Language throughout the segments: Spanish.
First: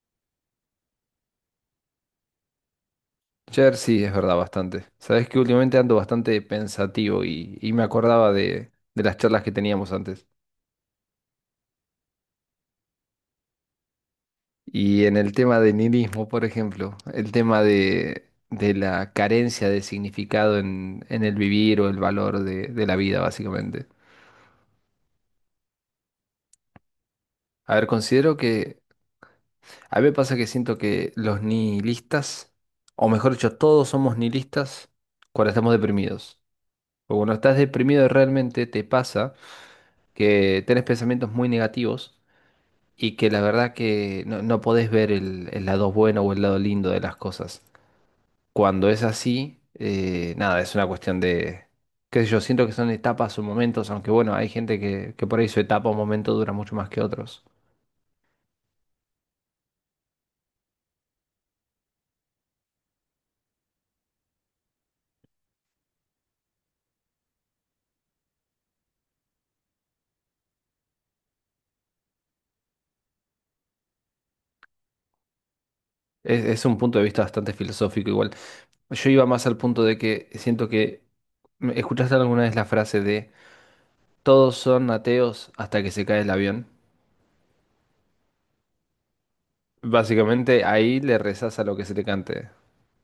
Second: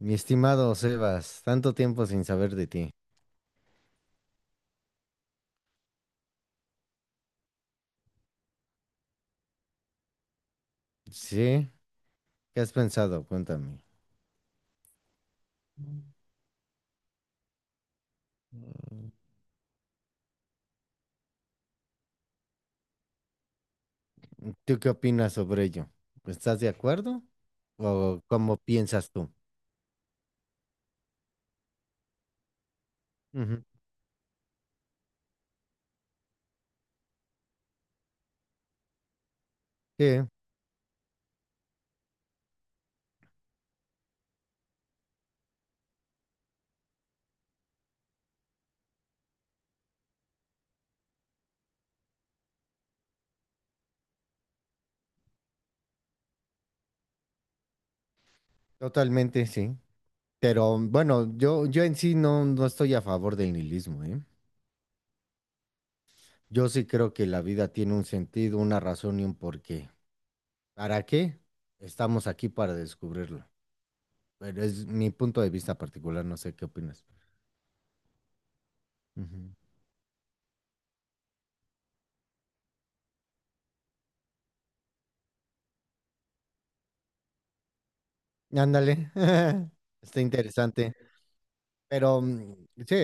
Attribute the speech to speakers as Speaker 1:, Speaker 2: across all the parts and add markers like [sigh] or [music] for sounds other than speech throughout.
Speaker 1: Mi estimado Sebas, tanto tiempo sin saber de ti.
Speaker 2: Cher, sí, es verdad, bastante. Sabes que últimamente ando bastante pensativo y me acordaba de las charlas que teníamos antes.
Speaker 1: ¿Sí? ¿Qué has pensado? Cuéntame.
Speaker 2: Y en el tema de nihilismo, por ejemplo, el tema de
Speaker 1: Mm,
Speaker 2: la carencia de significado en el vivir o el valor de la vida, básicamente.
Speaker 1: ¿Tú qué opinas sobre ello? ¿Estás de acuerdo?
Speaker 2: A ver,
Speaker 1: ¿O
Speaker 2: considero
Speaker 1: cómo
Speaker 2: que.
Speaker 1: piensas tú?
Speaker 2: A mí me pasa que siento que los nihilistas, o mejor dicho,
Speaker 1: Ujú.
Speaker 2: todos somos nihilistas cuando estamos deprimidos. O cuando estás deprimido realmente te pasa
Speaker 1: Sí,
Speaker 2: que tenés pensamientos muy negativos y que la verdad que no, no podés ver el lado bueno o el lado lindo de las cosas. Cuando es así, nada, es una cuestión de, qué sé yo, siento que son etapas o momentos, aunque bueno, hay gente que por ahí su etapa o momento dura mucho más que otros.
Speaker 1: totalmente, sí. Pero bueno, yo en sí no estoy a favor del nihilismo, ¿eh? Yo sí creo que la vida tiene un sentido, una razón y un porqué. ¿Para qué? Estamos aquí para descubrirlo. Pero es mi punto de vista particular, no sé
Speaker 2: Es
Speaker 1: qué
Speaker 2: un punto de
Speaker 1: opinas.
Speaker 2: vista bastante filosófico igual. Yo iba más
Speaker 1: Ujú.
Speaker 2: al punto de que siento que, ¿escuchaste alguna vez la frase de todos son ateos hasta que se cae el avión?
Speaker 1: Ándale, [laughs] está
Speaker 2: Básicamente
Speaker 1: interesante.
Speaker 2: ahí le rezás a lo que se te
Speaker 1: Pero
Speaker 2: cante.
Speaker 1: sí,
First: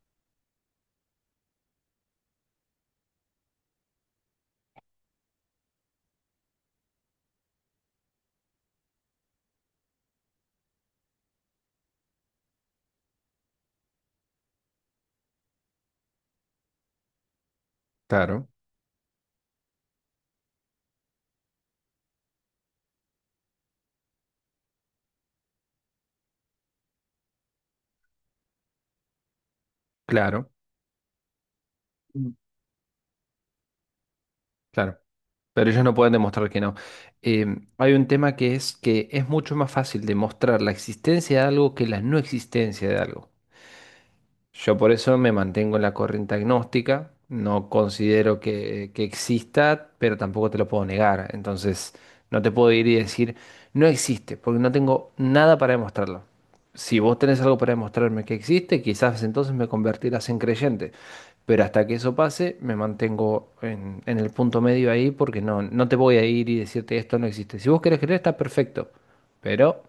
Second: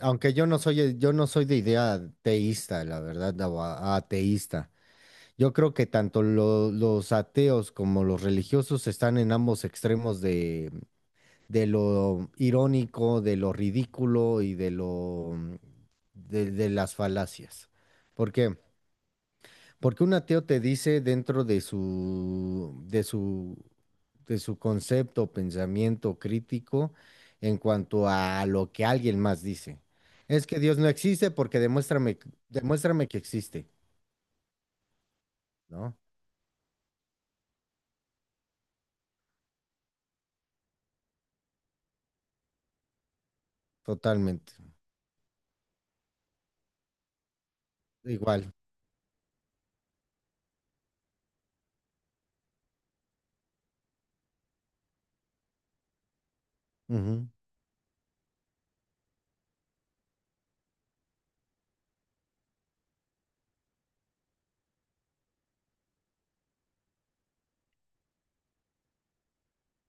Speaker 1: aunque yo no soy de idea teísta, la verdad, o ateísta. Yo creo que tanto los ateos como los religiosos están en ambos extremos de lo irónico, de lo ridículo y de lo de las falacias. ¿Por
Speaker 2: Claro,
Speaker 1: qué? Porque un ateo te dice dentro de de su concepto, pensamiento crítico en cuanto a lo que alguien más dice. Es
Speaker 2: claro.
Speaker 1: que Dios no existe porque
Speaker 2: Mm.
Speaker 1: demuéstrame que existe,
Speaker 2: Claro. Pero ellos no
Speaker 1: ¿no?
Speaker 2: pueden demostrar que no. Hay un tema que es mucho más fácil demostrar la existencia de algo que la no existencia de algo.
Speaker 1: Totalmente.
Speaker 2: Yo por eso me mantengo en la corriente agnóstica, no considero
Speaker 1: Igual.
Speaker 2: que exista, pero tampoco te lo puedo negar. Entonces, no te puedo ir y decir, no existe, porque no tengo nada para demostrarlo. Si vos
Speaker 1: Ujú,
Speaker 2: tenés algo para demostrarme que existe, quizás entonces me convertirás en creyente. Pero hasta que eso pase, me mantengo en el punto medio ahí, porque no, no te voy a ir y decirte esto no existe. Si vos querés creer, está perfecto. Pero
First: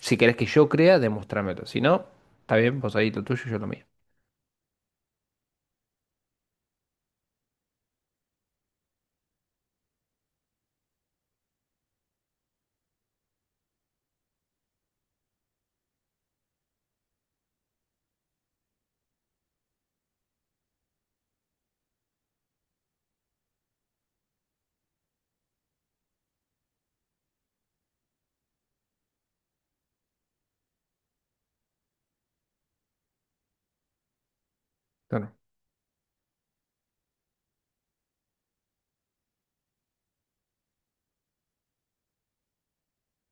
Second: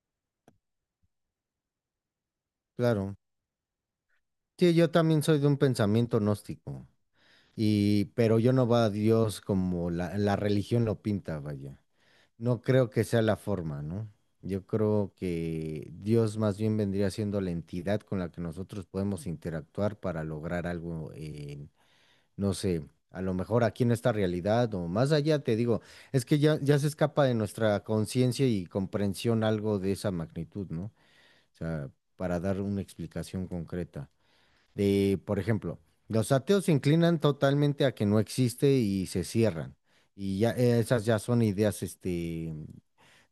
Speaker 2: si querés que yo crea, demuéstramelo. Si no, está bien, vos ahí
Speaker 1: claro.
Speaker 2: lo tuyo, yo lo mío.
Speaker 1: Sí, yo también soy de un pensamiento gnóstico. Y, pero yo no va a Dios como la religión lo pinta, vaya. No creo que sea la forma, ¿no? Yo creo que Dios más bien vendría siendo la entidad con la que nosotros podemos interactuar para lograr algo en, no sé, a lo mejor aquí en esta realidad o más allá, te digo, es que ya se escapa de nuestra conciencia y comprensión algo de esa magnitud, ¿no? O sea, para dar una explicación concreta. De,
Speaker 2: Claro,
Speaker 1: por ejemplo, los ateos se inclinan totalmente a que no existe y se cierran. Y ya esas ya son ideas,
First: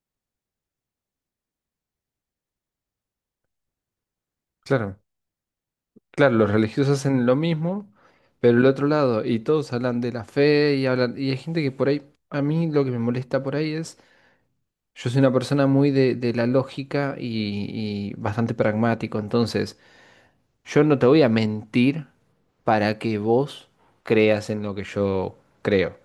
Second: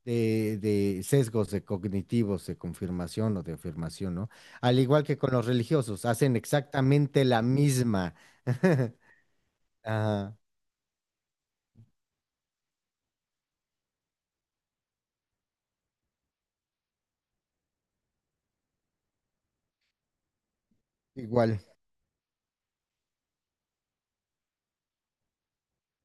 Speaker 1: de sesgos de cognitivos de confirmación o de afirmación, ¿no? Al
Speaker 2: claro,
Speaker 1: igual que con los religiosos, hacen
Speaker 2: claro, los religiosos
Speaker 1: exactamente
Speaker 2: hacen lo
Speaker 1: la
Speaker 2: mismo,
Speaker 1: misma.
Speaker 2: pero el otro
Speaker 1: [laughs]
Speaker 2: lado, y todos hablan de la
Speaker 1: Ajá,
Speaker 2: fe y hablan, y hay gente que por ahí, a mí lo que me molesta por ahí es, yo soy una persona muy de la lógica y bastante pragmático, entonces yo no te voy a
Speaker 1: igual,
Speaker 2: mentir para que vos creas en lo que yo creo.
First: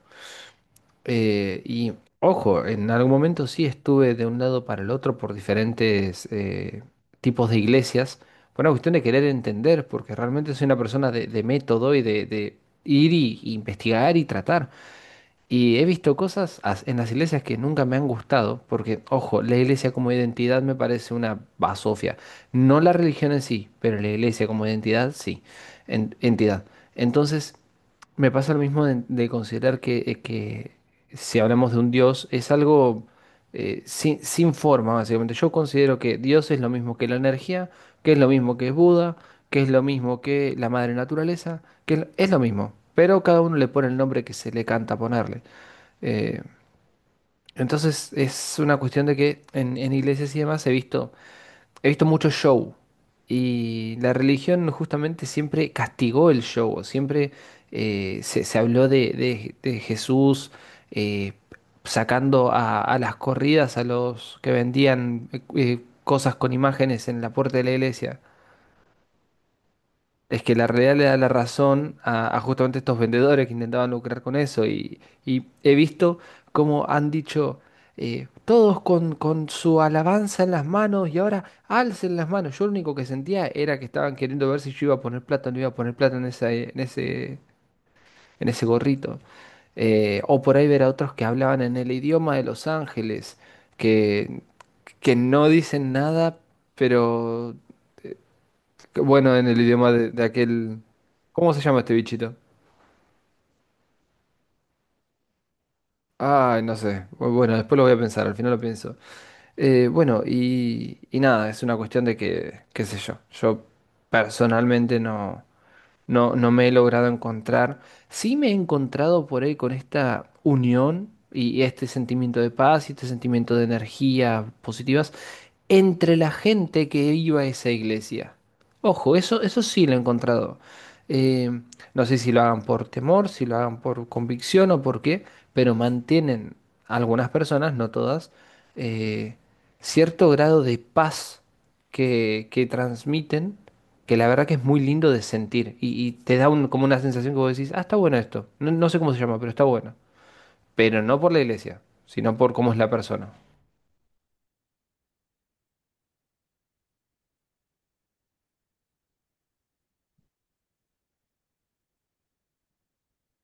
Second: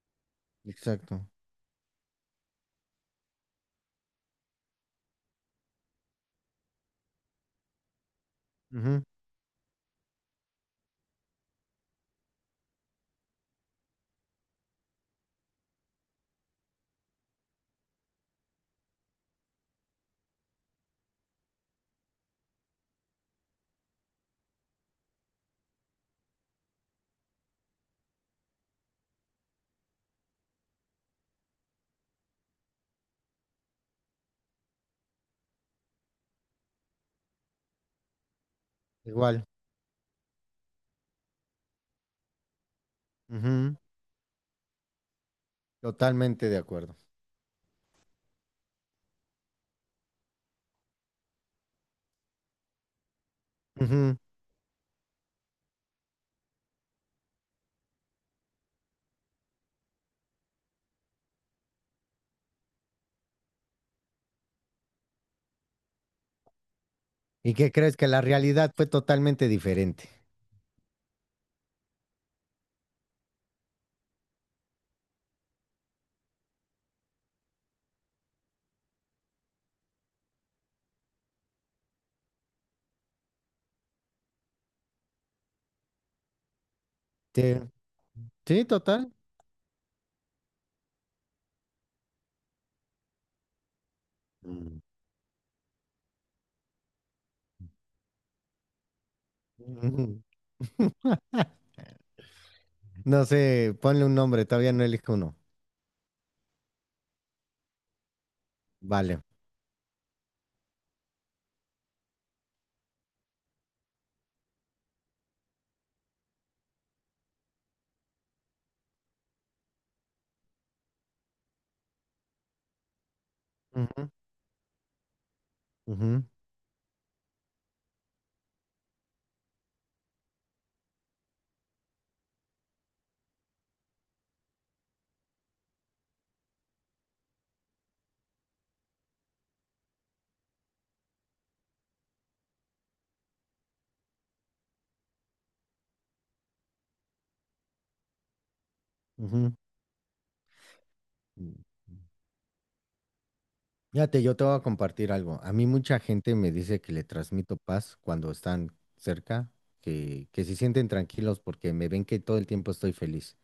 Speaker 1: exacto.
Speaker 2: Y ojo, en algún momento sí estuve de un lado para el otro por diferentes tipos de iglesias. Fue una cuestión de
Speaker 1: Ujú,
Speaker 2: querer entender, porque realmente soy una persona de método y de ir y investigar y tratar. Y he visto en las iglesias que nunca me han gustado, porque, ojo, la iglesia como identidad me parece una basofia. No la religión en sí, pero la iglesia como identidad, sí. Entidad. Entonces, me pasa lo mismo de considerar que si hablamos de un Dios, es algo sin, sin forma, básicamente. Yo considero que Dios es lo mismo que la energía, que es lo mismo que Buda,
Speaker 1: igual,
Speaker 2: que es lo mismo que la madre naturaleza, que es lo mismo, pero cada uno le
Speaker 1: ujú,
Speaker 2: pone el nombre que se le canta ponerle. Eh,
Speaker 1: totalmente de acuerdo.
Speaker 2: entonces es una cuestión de que en iglesias y demás he visto mucho show y la
Speaker 1: Ujú.
Speaker 2: religión justamente siempre castigó el show, siempre se, se habló de, de Jesús eh, sacando a las corridas a los que vendían cosas con imágenes en la
Speaker 1: ¿Y
Speaker 2: puerta de
Speaker 1: qué
Speaker 2: la
Speaker 1: crees? Que
Speaker 2: iglesia.
Speaker 1: la realidad fue totalmente diferente.
Speaker 2: Es que la realidad le da la razón a justamente estos vendedores que intentaban lucrar con eso y he visto cómo han dicho todos con su alabanza en las manos y ahora alcen las manos. Yo lo único que sentía era que estaban queriendo ver si yo iba a poner plata o no iba a poner plata en esa,
Speaker 1: Sí,
Speaker 2: en
Speaker 1: sí,
Speaker 2: ese
Speaker 1: total.
Speaker 2: gorrito. O por ahí ver a otros que hablaban en el idioma de Los Ángeles, que,
Speaker 1: Mm.
Speaker 2: que no dicen nada, pero que bueno, en el idioma
Speaker 1: Ujú.
Speaker 2: de aquel... ¿Cómo se llama este bichito?
Speaker 1: No sé, ponle un nombre, todavía no elijo uno.
Speaker 2: Ay, no sé. Bueno, después lo voy a pensar, al final lo pienso.
Speaker 1: Vale.
Speaker 2: Bueno, y nada, es una cuestión de que, qué sé yo, yo personalmente no... No, no me he logrado encontrar. Sí me he encontrado por ahí con esta unión y este sentimiento de paz y este sentimiento de
Speaker 1: Ujú,
Speaker 2: energía positivas entre
Speaker 1: ujú,
Speaker 2: la gente que iba a esa iglesia. Ojo, eso sí lo he encontrado. Eh, no sé si lo hagan por temor, si lo hagan por convicción o por qué, pero mantienen algunas personas, no todas, eh, cierto grado de paz que transmiten, que la verdad que es muy lindo de sentir y te da como una sensación que vos decís, ah, está bueno esto, no, no sé cómo se llama, pero está bueno, pero no por la
Speaker 1: ujú.
Speaker 2: iglesia, sino por cómo es la persona.
Speaker 1: Fíjate, yo te voy a compartir algo. A mí mucha gente me dice que le transmito paz cuando están cerca, que se sienten tranquilos porque me ven que todo el tiempo estoy feliz,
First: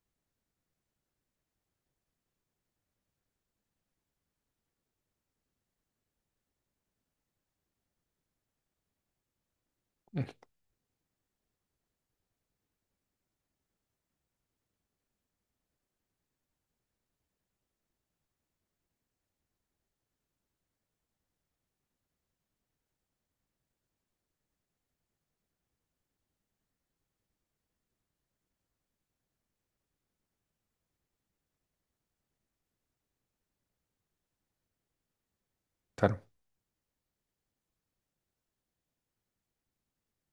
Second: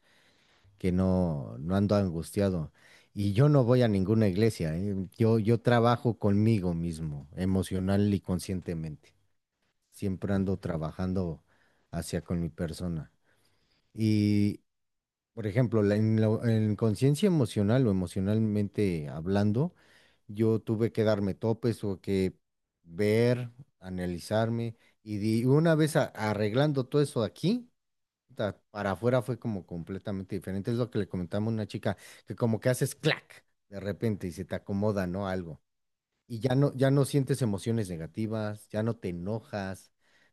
Speaker 1: que no, no ando angustiado. Y yo no voy a ninguna iglesia, ¿eh? Yo trabajo conmigo mismo, emocional y conscientemente.
Speaker 2: Eh,
Speaker 1: Siempre ando trabajando hacia con mi persona. Por ejemplo, en conciencia emocional o emocionalmente hablando, yo tuve que darme topes o que ver, analizarme y una vez arreglando todo eso aquí, para afuera fue como completamente diferente. Es lo que le comentamos a una chica que como que haces clac de repente y se te acomoda, ¿no? Algo
Speaker 2: Claro.
Speaker 1: y ya no sientes emociones negativas, ya no te enojas.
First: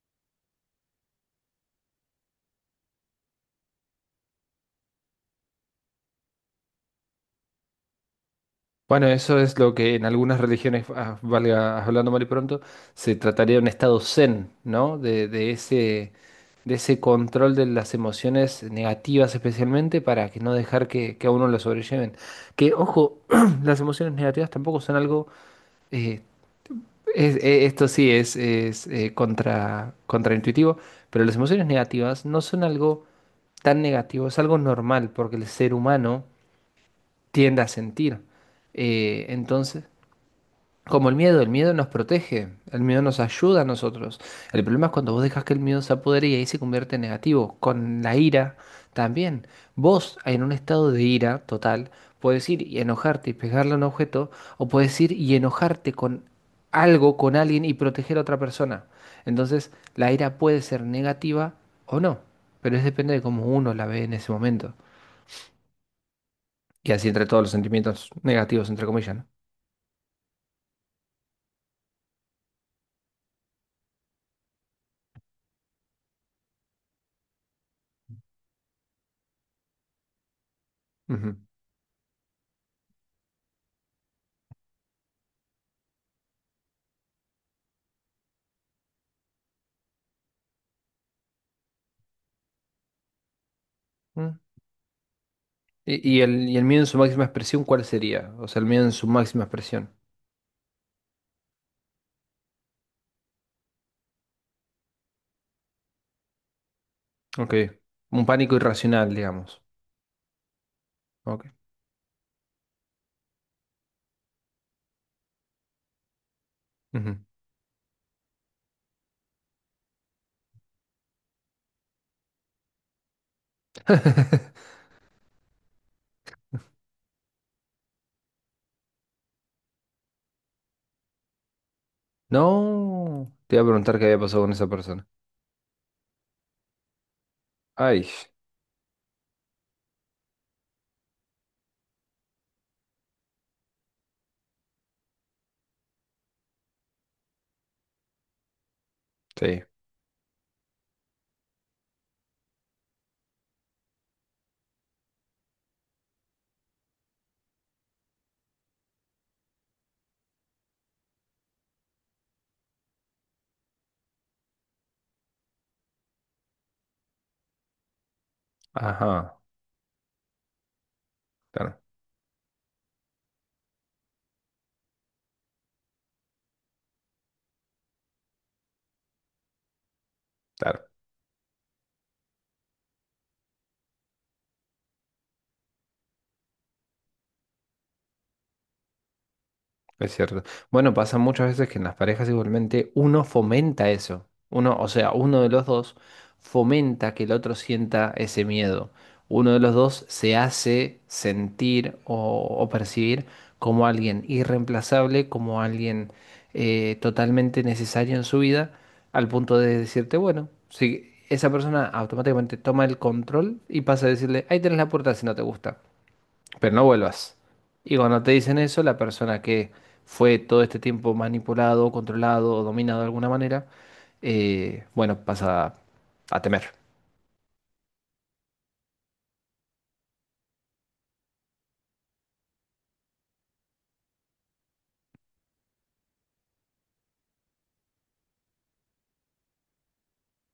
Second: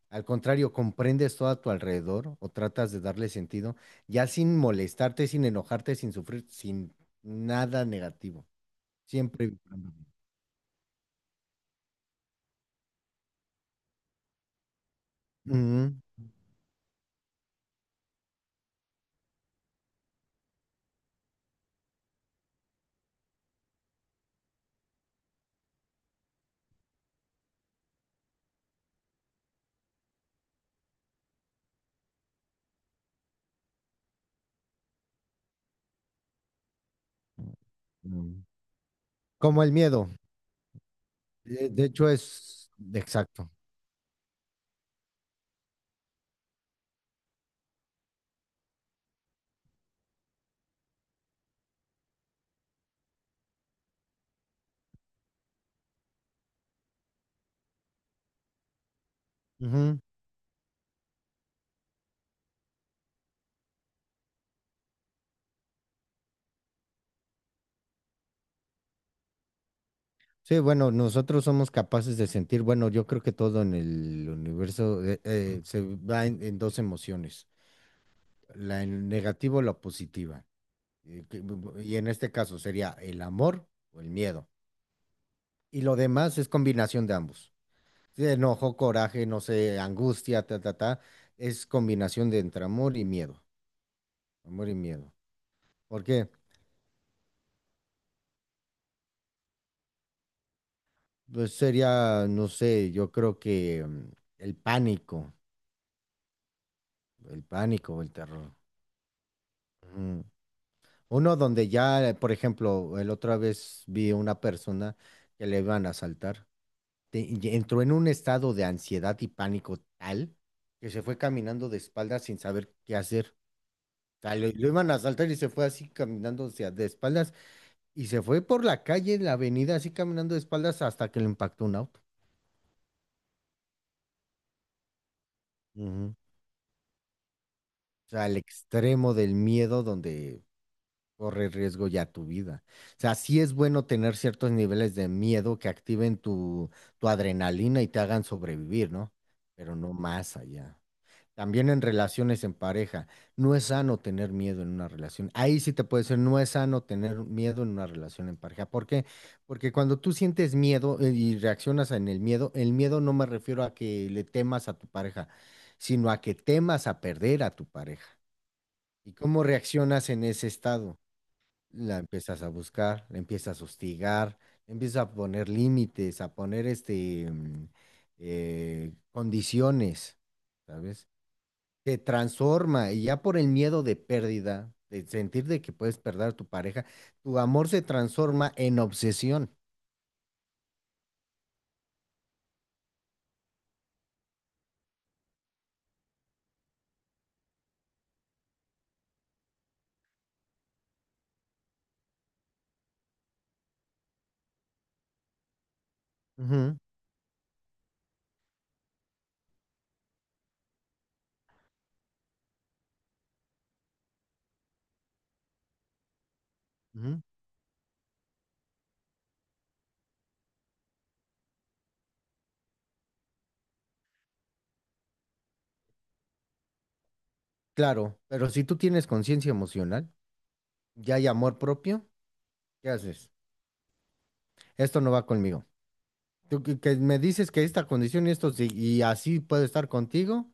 Speaker 1: Al contrario, comprendes todo a tu alrededor o tratas de darle sentido, ya sin molestarte, sin enojarte, sin sufrir, sin nada negativo.
Speaker 2: Bueno, eso
Speaker 1: Siempre
Speaker 2: es lo
Speaker 1: evitando.
Speaker 2: que en algunas religiones, ah, valga hablando mal y pronto, se trataría de un estado zen, ¿no? De
Speaker 1: Ujú,
Speaker 2: ese. De ese control de las emociones negativas especialmente para que no dejar que a uno lo sobrelleven. Que, ojo, [clears throat] las emociones negativas tampoco son algo, eh, esto sí es contra, contraintuitivo, pero las emociones negativas no son algo tan negativo, es algo normal porque el ser humano tiende a sentir.
Speaker 1: ujú. Como el
Speaker 2: Entonces,
Speaker 1: miedo.
Speaker 2: como el miedo
Speaker 1: De
Speaker 2: nos
Speaker 1: hecho,
Speaker 2: protege,
Speaker 1: es
Speaker 2: el miedo nos
Speaker 1: exacto.
Speaker 2: ayuda a nosotros. El problema es cuando vos dejas que el miedo se apodere y ahí se convierte en negativo. Con la ira también. Vos en un estado de ira total puedes ir y enojarte y pegarle a un objeto o puedes ir y enojarte con algo, con alguien y proteger a otra persona. Entonces
Speaker 1: Ujú.
Speaker 2: la ira puede ser negativa o no, pero es depende de cómo uno la ve en ese momento. Y así entre todos los sentimientos negativos, entre comillas, ¿no?
Speaker 1: Sí, bueno, nosotros somos capaces de sentir, bueno, yo creo que todo en el universo se va en dos emociones, la en negativo, la positiva. eh, que- Y en este caso sería el amor o el miedo. Y lo demás es combinación de ambos. Sí, enojo, coraje, no sé, angustia, ta, ta, ta. Es combinación de entre amor y miedo.
Speaker 2: Ujú.
Speaker 1: Amor y miedo. ¿Por qué?
Speaker 2: Y el miedo en su máxima expresión, ¿cuál sería? O sea, el miedo en su máxima expresión.
Speaker 1: Pues sería, no sé, yo creo que el pánico, el
Speaker 2: Ok.
Speaker 1: pánico, el
Speaker 2: Un pánico
Speaker 1: terror.
Speaker 2: irracional, digamos.
Speaker 1: Ujú. Uno
Speaker 2: Ok.
Speaker 1: donde ya, por ejemplo, el otra vez vi una persona que le iban a asaltar
Speaker 2: Ujú.
Speaker 1: y entró en un estado de ansiedad y pánico tal que se fue caminando de espaldas sin saber qué hacer. O sea, lo
Speaker 2: [laughs]
Speaker 1: iban a asaltar y se fue así caminando de espaldas y se fue por la calle, la avenida, así caminando de espaldas hasta que le impactó un auto.
Speaker 2: No. Te iba a preguntar qué había pasado con esa persona.
Speaker 1: Ujú.
Speaker 2: Ay,
Speaker 1: O sea, al extremo del miedo donde corre riesgo ya tu vida. O sea, sí es bueno tener ciertos niveles de miedo que activen tu adrenalina y te hagan sobrevivir, ¿no?
Speaker 2: sí.
Speaker 1: Pero no más allá. También en relaciones en pareja, no es sano tener miedo en una relación. Ahí sí te puede ser, no es sano tener miedo en una relación en pareja. ¿Por qué? Porque cuando tú sientes miedo y reaccionas en el miedo no me refiero a que le temas a tu pareja, sino a que temas a perder a tu pareja. ¿Y
Speaker 2: Ajá.
Speaker 1: cómo reaccionas en ese estado?
Speaker 2: Claro,
Speaker 1: La empiezas a buscar, la empiezas a hostigar, le empiezas a poner límites, a poner condiciones,
Speaker 2: claro.
Speaker 1: ¿sabes? Te transforma y ya por el miedo de pérdida, de sentir de que puedes perder a tu pareja, tu amor se transforma en obsesión.
Speaker 2: Es cierto. Bueno, pasa muchas veces que en las parejas igualmente uno fomenta eso. Uno, o sea, uno de los dos fomenta que el otro sienta ese miedo. Uno de los dos se hace sentir o percibir como alguien irreemplazable, como alguien
Speaker 1: Ujú,
Speaker 2: totalmente necesario en su vida, al punto de decirte, bueno, si esa persona automáticamente toma el control y pasa a decirle, ahí tenés la puerta si no te gusta pero no
Speaker 1: ujú.
Speaker 2: vuelvas. Y cuando te dicen eso, la persona que fue todo este tiempo manipulado, controlado o dominado de alguna manera, bueno, pasa a temer.
Speaker 1: Claro, pero si tú tienes conciencia emocional, ya hay amor propio, ¿qué haces? Esto no va conmigo. Tú que me dices que esta condición y esto sí, y así puedo estar contigo,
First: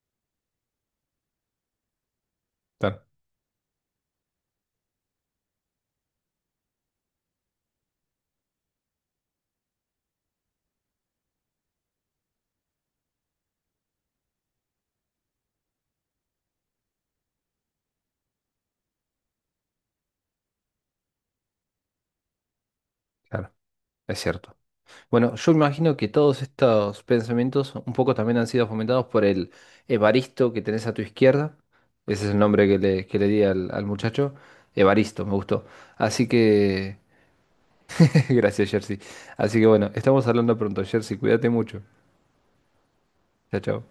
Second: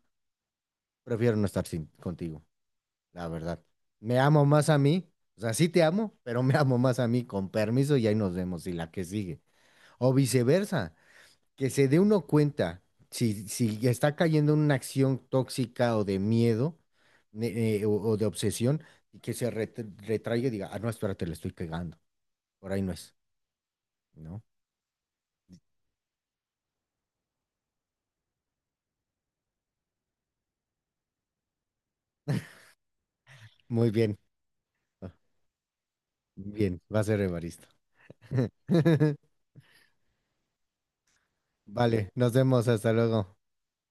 Speaker 1: prefiero no estar sin, contigo,
Speaker 2: Claro,
Speaker 1: la verdad. Me amo más a mí, o sea, sí te amo, pero me amo más a mí, con permiso y ahí nos vemos y la que sigue. O viceversa. Que se dé uno cuenta si está cayendo en una acción tóxica o de miedo o de obsesión y que se retraiga y diga, ah, no, espérate, le estoy cagando, por ahí no es,
Speaker 2: claro. Es
Speaker 1: ¿no?
Speaker 2: cierto. Bueno, yo imagino que todos estos pensamientos un poco también han sido fomentados por el Evaristo que tenés a tu izquierda. Ese es el nombre que le di al, al
Speaker 1: Muy bien,
Speaker 2: muchacho.
Speaker 1: ah,
Speaker 2: Evaristo, me gustó. Así
Speaker 1: bien,
Speaker 2: que...
Speaker 1: va a ser Evaristo.
Speaker 2: [laughs] Gracias, Jersey.
Speaker 1: [laughs]
Speaker 2: Así que bueno, estamos hablando pronto, Jersey. Cuídate mucho.
Speaker 1: Vale, nos vemos, hasta luego.
Speaker 2: Chao, chao.